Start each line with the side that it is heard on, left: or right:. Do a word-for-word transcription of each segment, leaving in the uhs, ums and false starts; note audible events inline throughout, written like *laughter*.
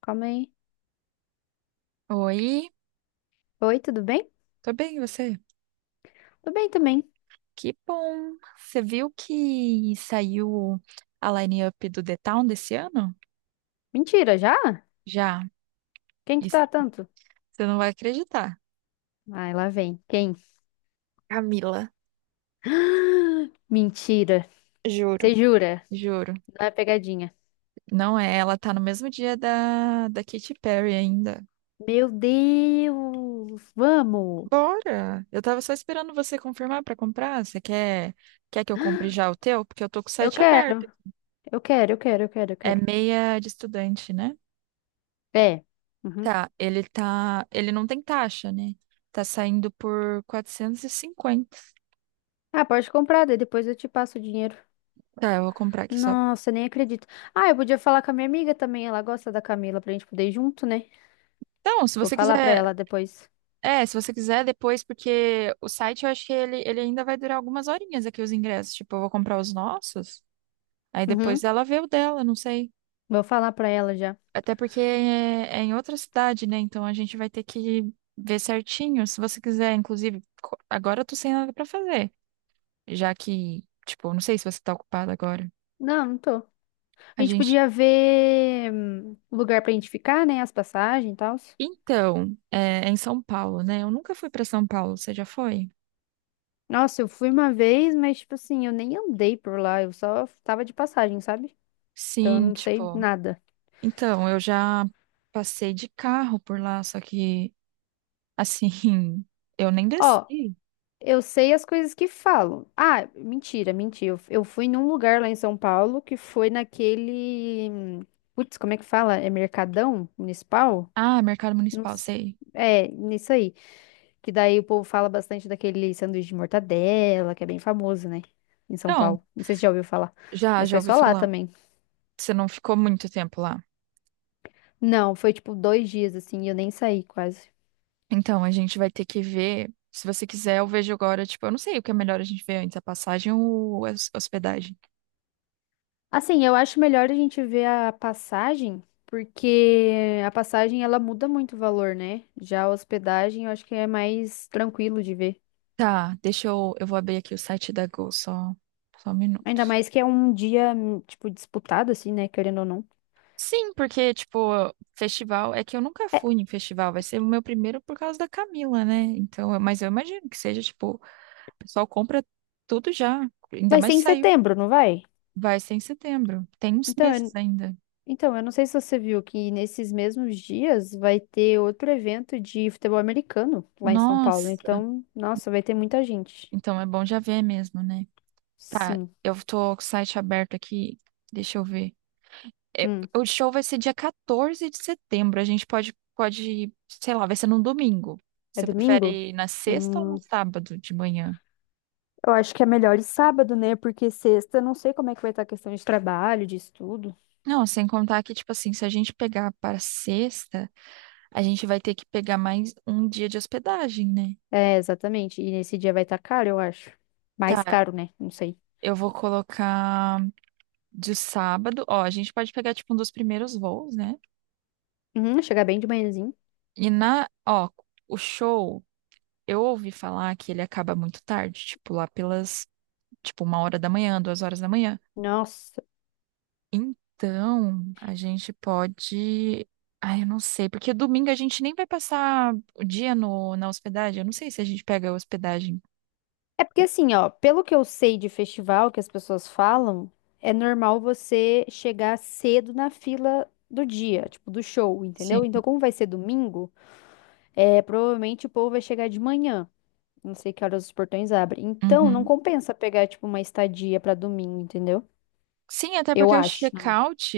left: Calma aí.
right: Oi,
left: Oi, tudo bem?
right: tô bem, e você?
left: Tudo bem também.
right: Que bom! Você viu que saiu a line-up do The Town desse ano?
left: Mentira, já?
right: Já.
left: Quem que
right: Isso,
left: tá tanto?
right: você não vai acreditar,
left: Ai, lá vem. Quem?
right: Camila,
left: *gasps* Mentira.
right: juro.
left: Você jura?
right: Juro.
left: Não é pegadinha.
right: Não é, ela tá no mesmo dia da, da Katy Perry ainda.
left: Meu Deus! Vamos!
right: Bora! Eu tava só esperando você confirmar pra comprar. Você quer, quer que eu compre já o teu? Porque eu tô com o
left: Eu
right: site aberto.
left: quero, eu quero, eu quero, eu quero, eu
right: É
left: quero
right: meia de estudante, né?
left: É. Uhum.
right: Tá, ele tá, ele não tem taxa, né? Tá saindo por quatrocentos e cinquenta.
left: Ah, pode comprar, daí depois eu te passo o dinheiro.
right: Tá, eu vou comprar aqui só.
left: Nossa, nem acredito. Ah, eu podia falar com a minha amiga também. Ela gosta da Camila pra gente poder ir junto, né?
right: Então, se
left: Vou
right: você
left: falar pra
right: quiser,
left: ela depois.
right: é, se você quiser depois, porque o site eu acho que ele, ele ainda vai durar algumas horinhas aqui os ingressos. Tipo, eu vou comprar os nossos, aí depois
left: Uhum.
right: ela vê o dela, não sei.
left: Vou falar pra ela já.
right: Até porque é, é em outra cidade, né? Então a gente vai ter que ver certinho. Se você quiser, inclusive, co- agora eu tô sem nada pra fazer, já que, tipo, não sei se você tá ocupado agora.
left: Não, não tô. A
right: A
left: gente
right: gente.
left: podia ver hum, lugar pra gente ficar, né? As passagens e tal.
right: Então, é, em São Paulo, né? Eu nunca fui para São Paulo, você já foi?
left: Nossa, eu fui uma vez, mas, tipo assim, eu nem andei por lá. Eu só tava de passagem, sabe? Então eu
right: Sim,
left: não sei
right: tipo,
left: nada.
right: então, eu já passei de carro por lá, só que, assim, *laughs* eu nem
left: Ó,
right: desci.
left: eu sei as coisas que falam. Ah, mentira, mentira. Eu, eu fui num lugar lá em São Paulo que foi naquele. hum, Putz, como é que fala? É Mercadão Municipal?
right: Ah, Mercado
left: Não
right: Municipal,
left: s-
right: sei.
left: É, nisso aí. Que daí o povo fala bastante daquele sanduíche de mortadela, que é bem famoso, né? Em São
right: Então,
left: Paulo. Não sei se já ouviu falar,
right: já,
left: mas
right: já
left: foi
right: ouvi
left: só lá
right: falar.
left: também.
right: Você não ficou muito tempo lá.
left: Não, foi tipo dois dias, assim, e eu nem saí quase.
right: Então, a gente vai ter que ver. Se você quiser, eu vejo agora, tipo, eu não sei o que é melhor a gente ver antes, a passagem ou a hos- hospedagem.
left: Assim, eu acho melhor a gente ver a passagem, porque a passagem ela muda muito o valor, né? Já a hospedagem eu acho que é mais tranquilo de ver.
right: Tá, deixa eu, eu vou abrir aqui o site da Gol, só, só um minuto.
left: Ainda mais que é um dia, hum, tipo, disputado, assim, né? Querendo ou não.
right: Sim, porque, tipo, festival. É que eu nunca
left: É,
right: fui em festival, vai ser o meu primeiro por causa da Camila, né? Então, mas eu imagino que seja, tipo, o pessoal compra tudo já, ainda
left: vai ser
right: mais
left: em
right: saiu.
left: setembro, não vai?
right: Vai ser em setembro, tem uns
left: Então,
right: meses ainda.
left: Então, eu não sei se você viu que nesses mesmos dias vai ter outro evento de futebol americano lá em São Paulo.
right: Nossa,
left: Então, nossa, vai ter muita gente.
right: então é bom já ver mesmo, né? Tá,
left: Sim.
right: eu tô com o site aberto aqui, deixa eu ver. É,
left: Hum.
right: o show vai ser dia quatorze de setembro, a gente pode, pode, sei lá, vai ser num domingo.
left: É
right: Você
left: domingo?
right: prefere na sexta ou no
left: Hum.
right: sábado de manhã?
left: Eu acho que é melhor ir sábado, né? Porque sexta, eu não sei como é que vai estar a questão de trabalho, de estudo.
right: Não, sem contar que, tipo assim, se a gente pegar para sexta, a gente vai ter que pegar mais um dia de hospedagem, né?
left: É, exatamente. E nesse dia vai estar caro, eu acho. Mais
right: Tá,
left: caro, né? Não sei.
right: eu vou colocar de sábado. Ó, a gente pode pegar, tipo, um dos primeiros voos, né?
left: Uhum, chegar bem de manhãzinho.
right: E na, ó, o show, eu ouvi falar que ele acaba muito tarde, tipo, lá pelas, tipo, uma hora da manhã, duas horas da manhã.
left: Nossa.
right: Então, a gente pode. Ai, eu não sei, porque domingo a gente nem vai passar o dia no, na hospedagem. Eu não sei se a gente pega a hospedagem.
left: É porque assim, ó, pelo que eu sei de festival que as pessoas falam, é normal você chegar cedo na fila do dia, tipo, do show, entendeu?
right: Sim.
left: Então, como vai ser domingo, é, provavelmente o povo vai chegar de manhã. Não sei que horas os portões abrem. Então, não
right: Uhum.
left: compensa pegar, tipo, uma estadia pra domingo, entendeu?
right: Sim, até
left: Eu
right: porque o
left: acho. na minha-
right: check-out,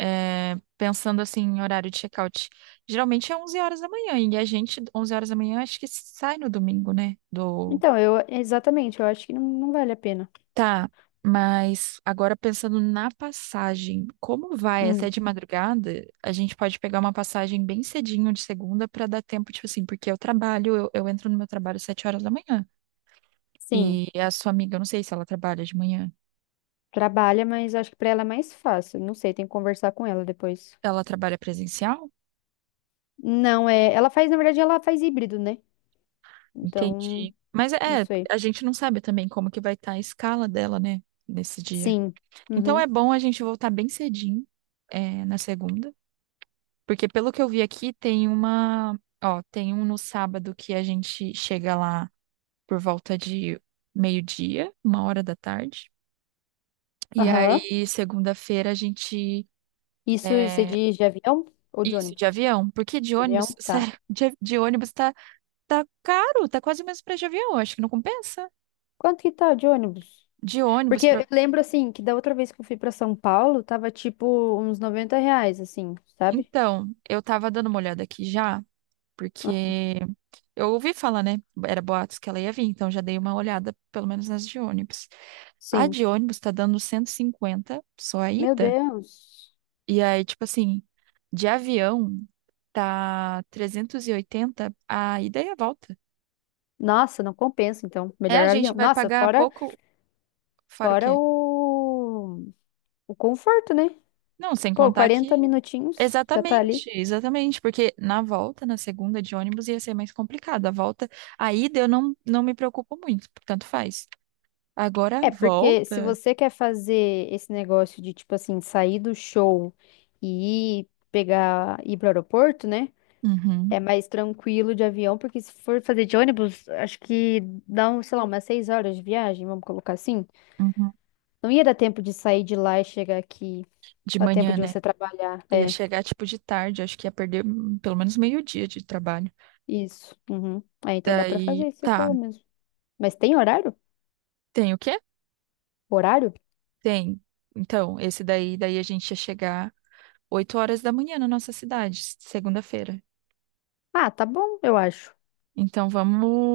right: é, pensando assim em horário de check-out, geralmente é onze horas da manhã, e a gente, onze horas da manhã, acho que sai no domingo, né? Do...
left: Então, eu, exatamente, eu acho que não, não vale a pena.
right: Tá, mas agora pensando na passagem, como vai até
left: Hum,
right: de madrugada, a gente pode pegar uma passagem bem cedinho de segunda para dar tempo, tipo assim, porque eu trabalho, eu, eu entro no meu trabalho às sete horas da manhã,
left: sim,
right: e a sua amiga, eu não sei se ela trabalha de manhã,
left: trabalha, mas acho que pra ela é mais fácil. Não sei, tem que conversar com ela depois.
right: ela trabalha presencial?
left: Não, é, ela faz, na verdade, ela faz híbrido, né? Então,
right: Entendi. Mas
left: não
right: é,
left: sei.
right: a gente não sabe também como que vai estar a escala dela, né, nesse dia.
left: Sim.
right: Então é
left: Uhum.
right: bom a gente voltar bem cedinho, é, na segunda, porque pelo que eu vi aqui tem uma, ó, tem um no sábado que a gente chega lá por volta de meio-dia, uma hora da tarde. E
left: Aham.
right: aí segunda-feira a gente.
left: Isso você
right: É,
left: diz de avião ou de
right: isso, de
left: ônibus?
right: avião, porque de
left: De avião?
right: ônibus, *laughs*
left: Tá.
right: sério, de, de ônibus tá tá caro, tá quase o mesmo preço de avião, acho que não compensa.
left: Quanto que tá de ônibus?
right: De
left: Porque
right: ônibus.
left: eu lembro, assim, que da outra vez que eu fui pra São Paulo, tava tipo uns noventa reais, assim, sabe?
right: Então, eu tava dando uma olhada aqui já, porque eu ouvi falar, né? Era boatos que ela ia vir, então já dei uma olhada, pelo menos nas de ônibus. A
left: Sim.
right: de ônibus tá dando cento e cinquenta só a
left: Meu
right: ida.
left: Deus.
right: E aí, tipo assim, de avião tá trezentos e oitenta a ida e a volta.
left: Nossa, não compensa, então.
right: É, a
left: Melhor
right: gente
left: avião.
right: vai
left: Nossa,
right: pagar
left: fora,
right: pouco, fora o
left: fora
right: quê?
left: o, o conforto, né?
right: Não, sem
left: Pô,
right: contar que.
left: quarenta minutinhos, já tá ali.
right: Exatamente, exatamente. Porque na volta, na segunda de ônibus, ia ser mais complicado. A volta, a ida eu não, não me preocupo muito, tanto faz. Agora a
left: É, porque se
right: volta.
left: você quer fazer esse negócio de, tipo assim, sair do show e ir pegar, ir pro aeroporto, né? É
right: Uhum,
left: mais tranquilo de avião, porque se for fazer de ônibus, acho que dá, um, sei lá, umas seis horas de viagem, vamos colocar assim.
right: uhum.
left: Não ia dar tempo de sair de lá e chegar aqui.
right: De
left: Dá tempo
right: manhã,
left: de
right: né?
left: você trabalhar.
right: Ia
left: É,
right: chegar tipo de tarde, acho que ia perder hum, pelo menos meio-dia de trabalho.
left: isso. Uhum. É, então dá pra
right: Daí,
left: fazer, você
right: tá.
left: falou mesmo. Mas tem horário?
right: Tem o quê?
left: Horário?
right: Tem. Então, esse daí, daí a gente ia chegar oito horas da manhã na nossa cidade, segunda-feira.
left: Ah, tá bom, eu acho.
right: Então,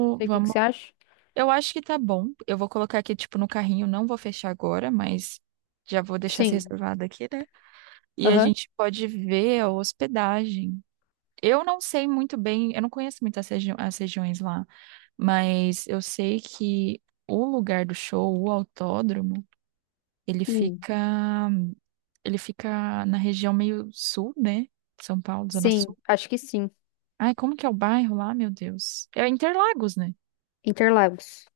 left: Não sei o que que
right: vamos.
left: você acha.
right: Eu acho que tá bom. Eu vou colocar aqui, tipo, no carrinho. Não vou fechar agora, mas já vou deixar se
left: Sim.
right: reservado aqui, né? E a
left: Aham.
right: gente pode ver a hospedagem. Eu não sei muito bem, eu não conheço muito as, regi- as regiões lá, mas eu sei que o lugar do show, o autódromo, ele
left: Hum.
right: fica, ele fica na região meio sul, né? São Paulo, Zona Sul.
left: Sim, acho que sim.
right: Ai, como que é o bairro lá, meu Deus? É Interlagos, né?
left: Interlagos.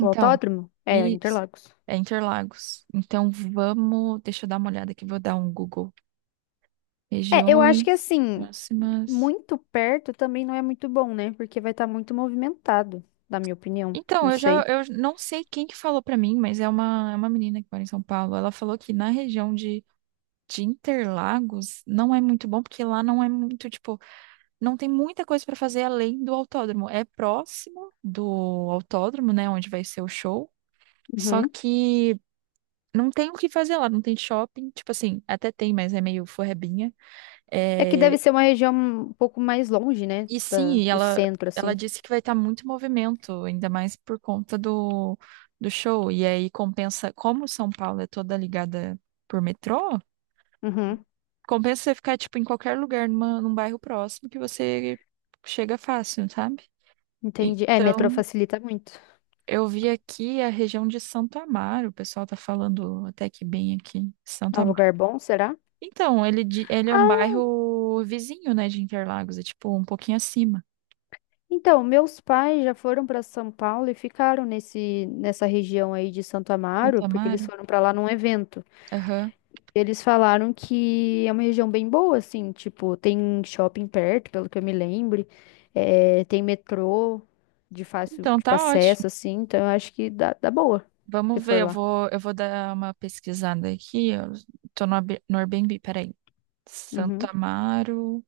left: O autódromo? É,
right: isso.
left: Interlagos.
right: É Interlagos. Então, vamos. Deixa eu dar uma olhada aqui, vou dar um Google.
left: É, eu acho que
right: Regiões
left: assim,
right: próximas.
left: muito perto também não é muito bom, né? Porque vai estar muito movimentado, na minha opinião.
right: Então,
left: Não
right: eu já.
left: sei.
right: Eu não sei quem que falou pra mim, mas é uma, é uma menina que mora em São Paulo. Ela falou que na região de, de Interlagos não é muito bom, porque lá não é muito, tipo. Não tem muita coisa pra fazer além do autódromo. É próximo do autódromo, né, onde vai ser o show. Só
left: Uhum.
right: que. Não tem o que fazer lá, não tem shopping. Tipo assim, até tem, mas é meio forrebinha.
left: É que deve
right: É,
left: ser uma região um pouco mais longe, né?
right: e
left: Da,
right: sim,
left: do
right: ela,
left: centro,
right: ela
left: assim.
right: disse que vai estar muito movimento, ainda mais por conta do, do show. E aí compensa, como São Paulo é toda ligada por metrô,
left: Uhum.
right: compensa você ficar tipo em qualquer lugar, numa, num bairro próximo que você chega fácil, sabe?
left: Entendi. É, metrô
right: Então,
left: facilita muito.
right: eu vi aqui a região de Santo Amaro, o pessoal tá falando até que bem aqui, Santo
left: É um
right: Amaro.
left: lugar bom, será?
right: Então, ele, di- ele é um
left: Ah,
right: bairro vizinho, né, de Interlagos, é tipo um pouquinho acima.
left: então, meus pais já foram para São Paulo e ficaram nesse, nessa região aí de Santo
right: Santo
left: Amaro, porque eles
right: Amaro?
left: foram para lá num evento.
right: Aham.
left: Eles falaram que é uma região bem boa, assim, tipo, tem shopping perto, pelo que eu me lembre, eh, tem metrô de fácil,
right: Então
left: tipo,
right: tá ótimo.
left: acesso, assim, então eu acho que dá, dá boa, se
right: Vamos ver,
left: for
right: eu
left: lá.
right: vou, eu vou dar uma pesquisada aqui. Eu tô no, Ab- no Airbnb, peraí. Santo
left: Uhum.
right: Amaro.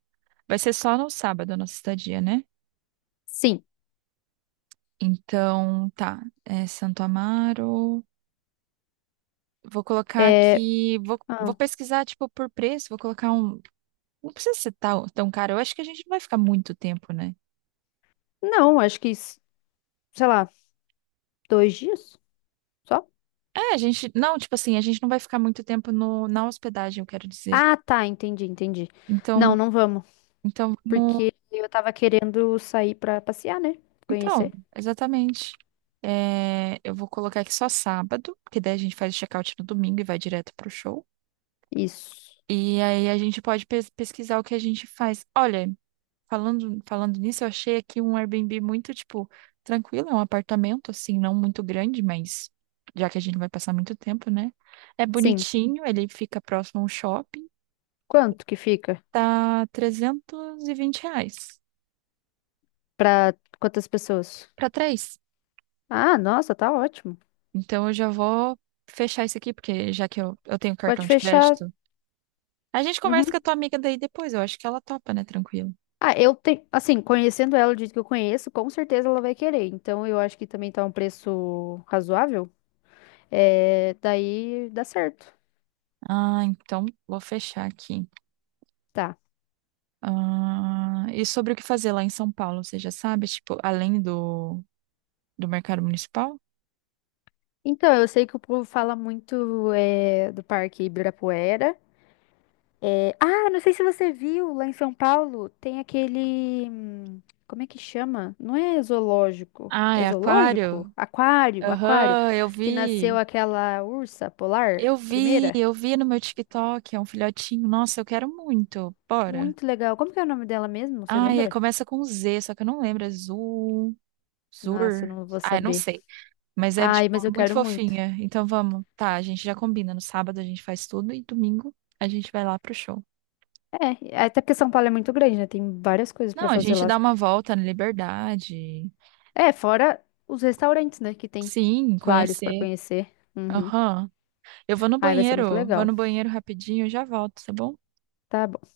right: Vai ser só no sábado a nossa estadia, né?
left: Sim,
right: Então, tá. É Santo Amaro. Vou colocar
left: é...
right: aqui. Vou, vou
left: ah,
right: pesquisar, tipo, por preço. Vou colocar um. Não precisa ser tão, tão caro. Eu acho que a gente não vai ficar muito tempo, né?
left: não, acho que, s- sei lá, dois dias só?
right: É, a gente. Não, tipo assim, a gente não vai ficar muito tempo no, na hospedagem, eu quero dizer.
left: Ah, tá, entendi, entendi. Não,
right: Então,
left: não vamos,
right: então
left: porque eu tava querendo sair pra passear, né,
right: Então,
left: conhecer.
right: exatamente. É, eu vou colocar aqui só sábado, porque daí a gente faz o check-out no domingo e vai direto pro show.
left: Isso,
right: E aí a gente pode pes- pesquisar o que a gente faz. Olha, falando, falando nisso, eu achei aqui um Airbnb muito, tipo, tranquilo, é um apartamento, assim, não muito grande, mas já que a gente vai passar muito tempo, né? É
left: sim.
right: bonitinho, ele fica próximo a um shopping,
left: Quanto que fica?
right: tá trezentos e vinte reais
left: Pra quantas pessoas?
right: pra três.
left: Ah, nossa, tá ótimo.
right: Então eu já vou fechar isso aqui, porque já que eu, eu tenho cartão
left: Pode
right: de
left: fechar.
right: crédito. A gente conversa
left: Uhum.
right: com a tua amiga daí depois, eu acho que ela topa, né? Tranquilo.
left: Ah, eu tenho, assim, conhecendo ela do jeito que eu conheço, com certeza ela vai querer. Então eu acho que também tá um preço razoável. É, daí dá certo.
right: Ah, então vou fechar aqui.
left: Tá.
right: Ah, e sobre o que fazer lá em São Paulo, você já sabe? Tipo, além do, do mercado municipal?
left: Então, eu sei que o povo fala muito é, do Parque Ibirapuera. É, Ah, não sei se você viu lá em São Paulo, tem aquele. hum, Como é que chama? Não é zoológico.
right: Ah,
left: É
right: é
left: zoológico?
right: aquário?
left: Aquário, aquário.
right: Aham, eu
left: Que nasceu
right: vi.
left: aquela ursa polar,
right: Eu vi,
left: primeira.
right: eu vi no meu TikTok, é um filhotinho. Nossa, eu quero muito. Bora.
left: Muito legal. Como que é o nome dela mesmo? Você
right: Ai, é-
left: lembra?
right: começa com Z, só que eu não lembro. É Zul,
left: Nossa, eu
right: Zur.
left: não vou
right: Ah, eu não
left: saber.
right: sei. Mas é,
left: Ai,
right: tipo,
left: mas eu
right: muito
left: quero muito.
right: fofinha. Então vamos. Tá, a gente já combina. No sábado a gente faz tudo e domingo a gente vai lá pro show.
left: É, até porque São Paulo é muito grande, né? Tem várias coisas
right: Não,
left: pra
right: a
left: fazer
right: gente
left: lá.
right: dá uma volta na Liberdade.
left: É, fora os restaurantes, né? Que tem
right: Sim,
left: vários pra
right: conhecer.
left: conhecer. Uhum.
right: Aham. Eu vou no
left: Ai, vai ser muito
right: banheiro. Vou
left: legal.
right: no banheiro rapidinho e já volto, tá bom?
left: Tá bom.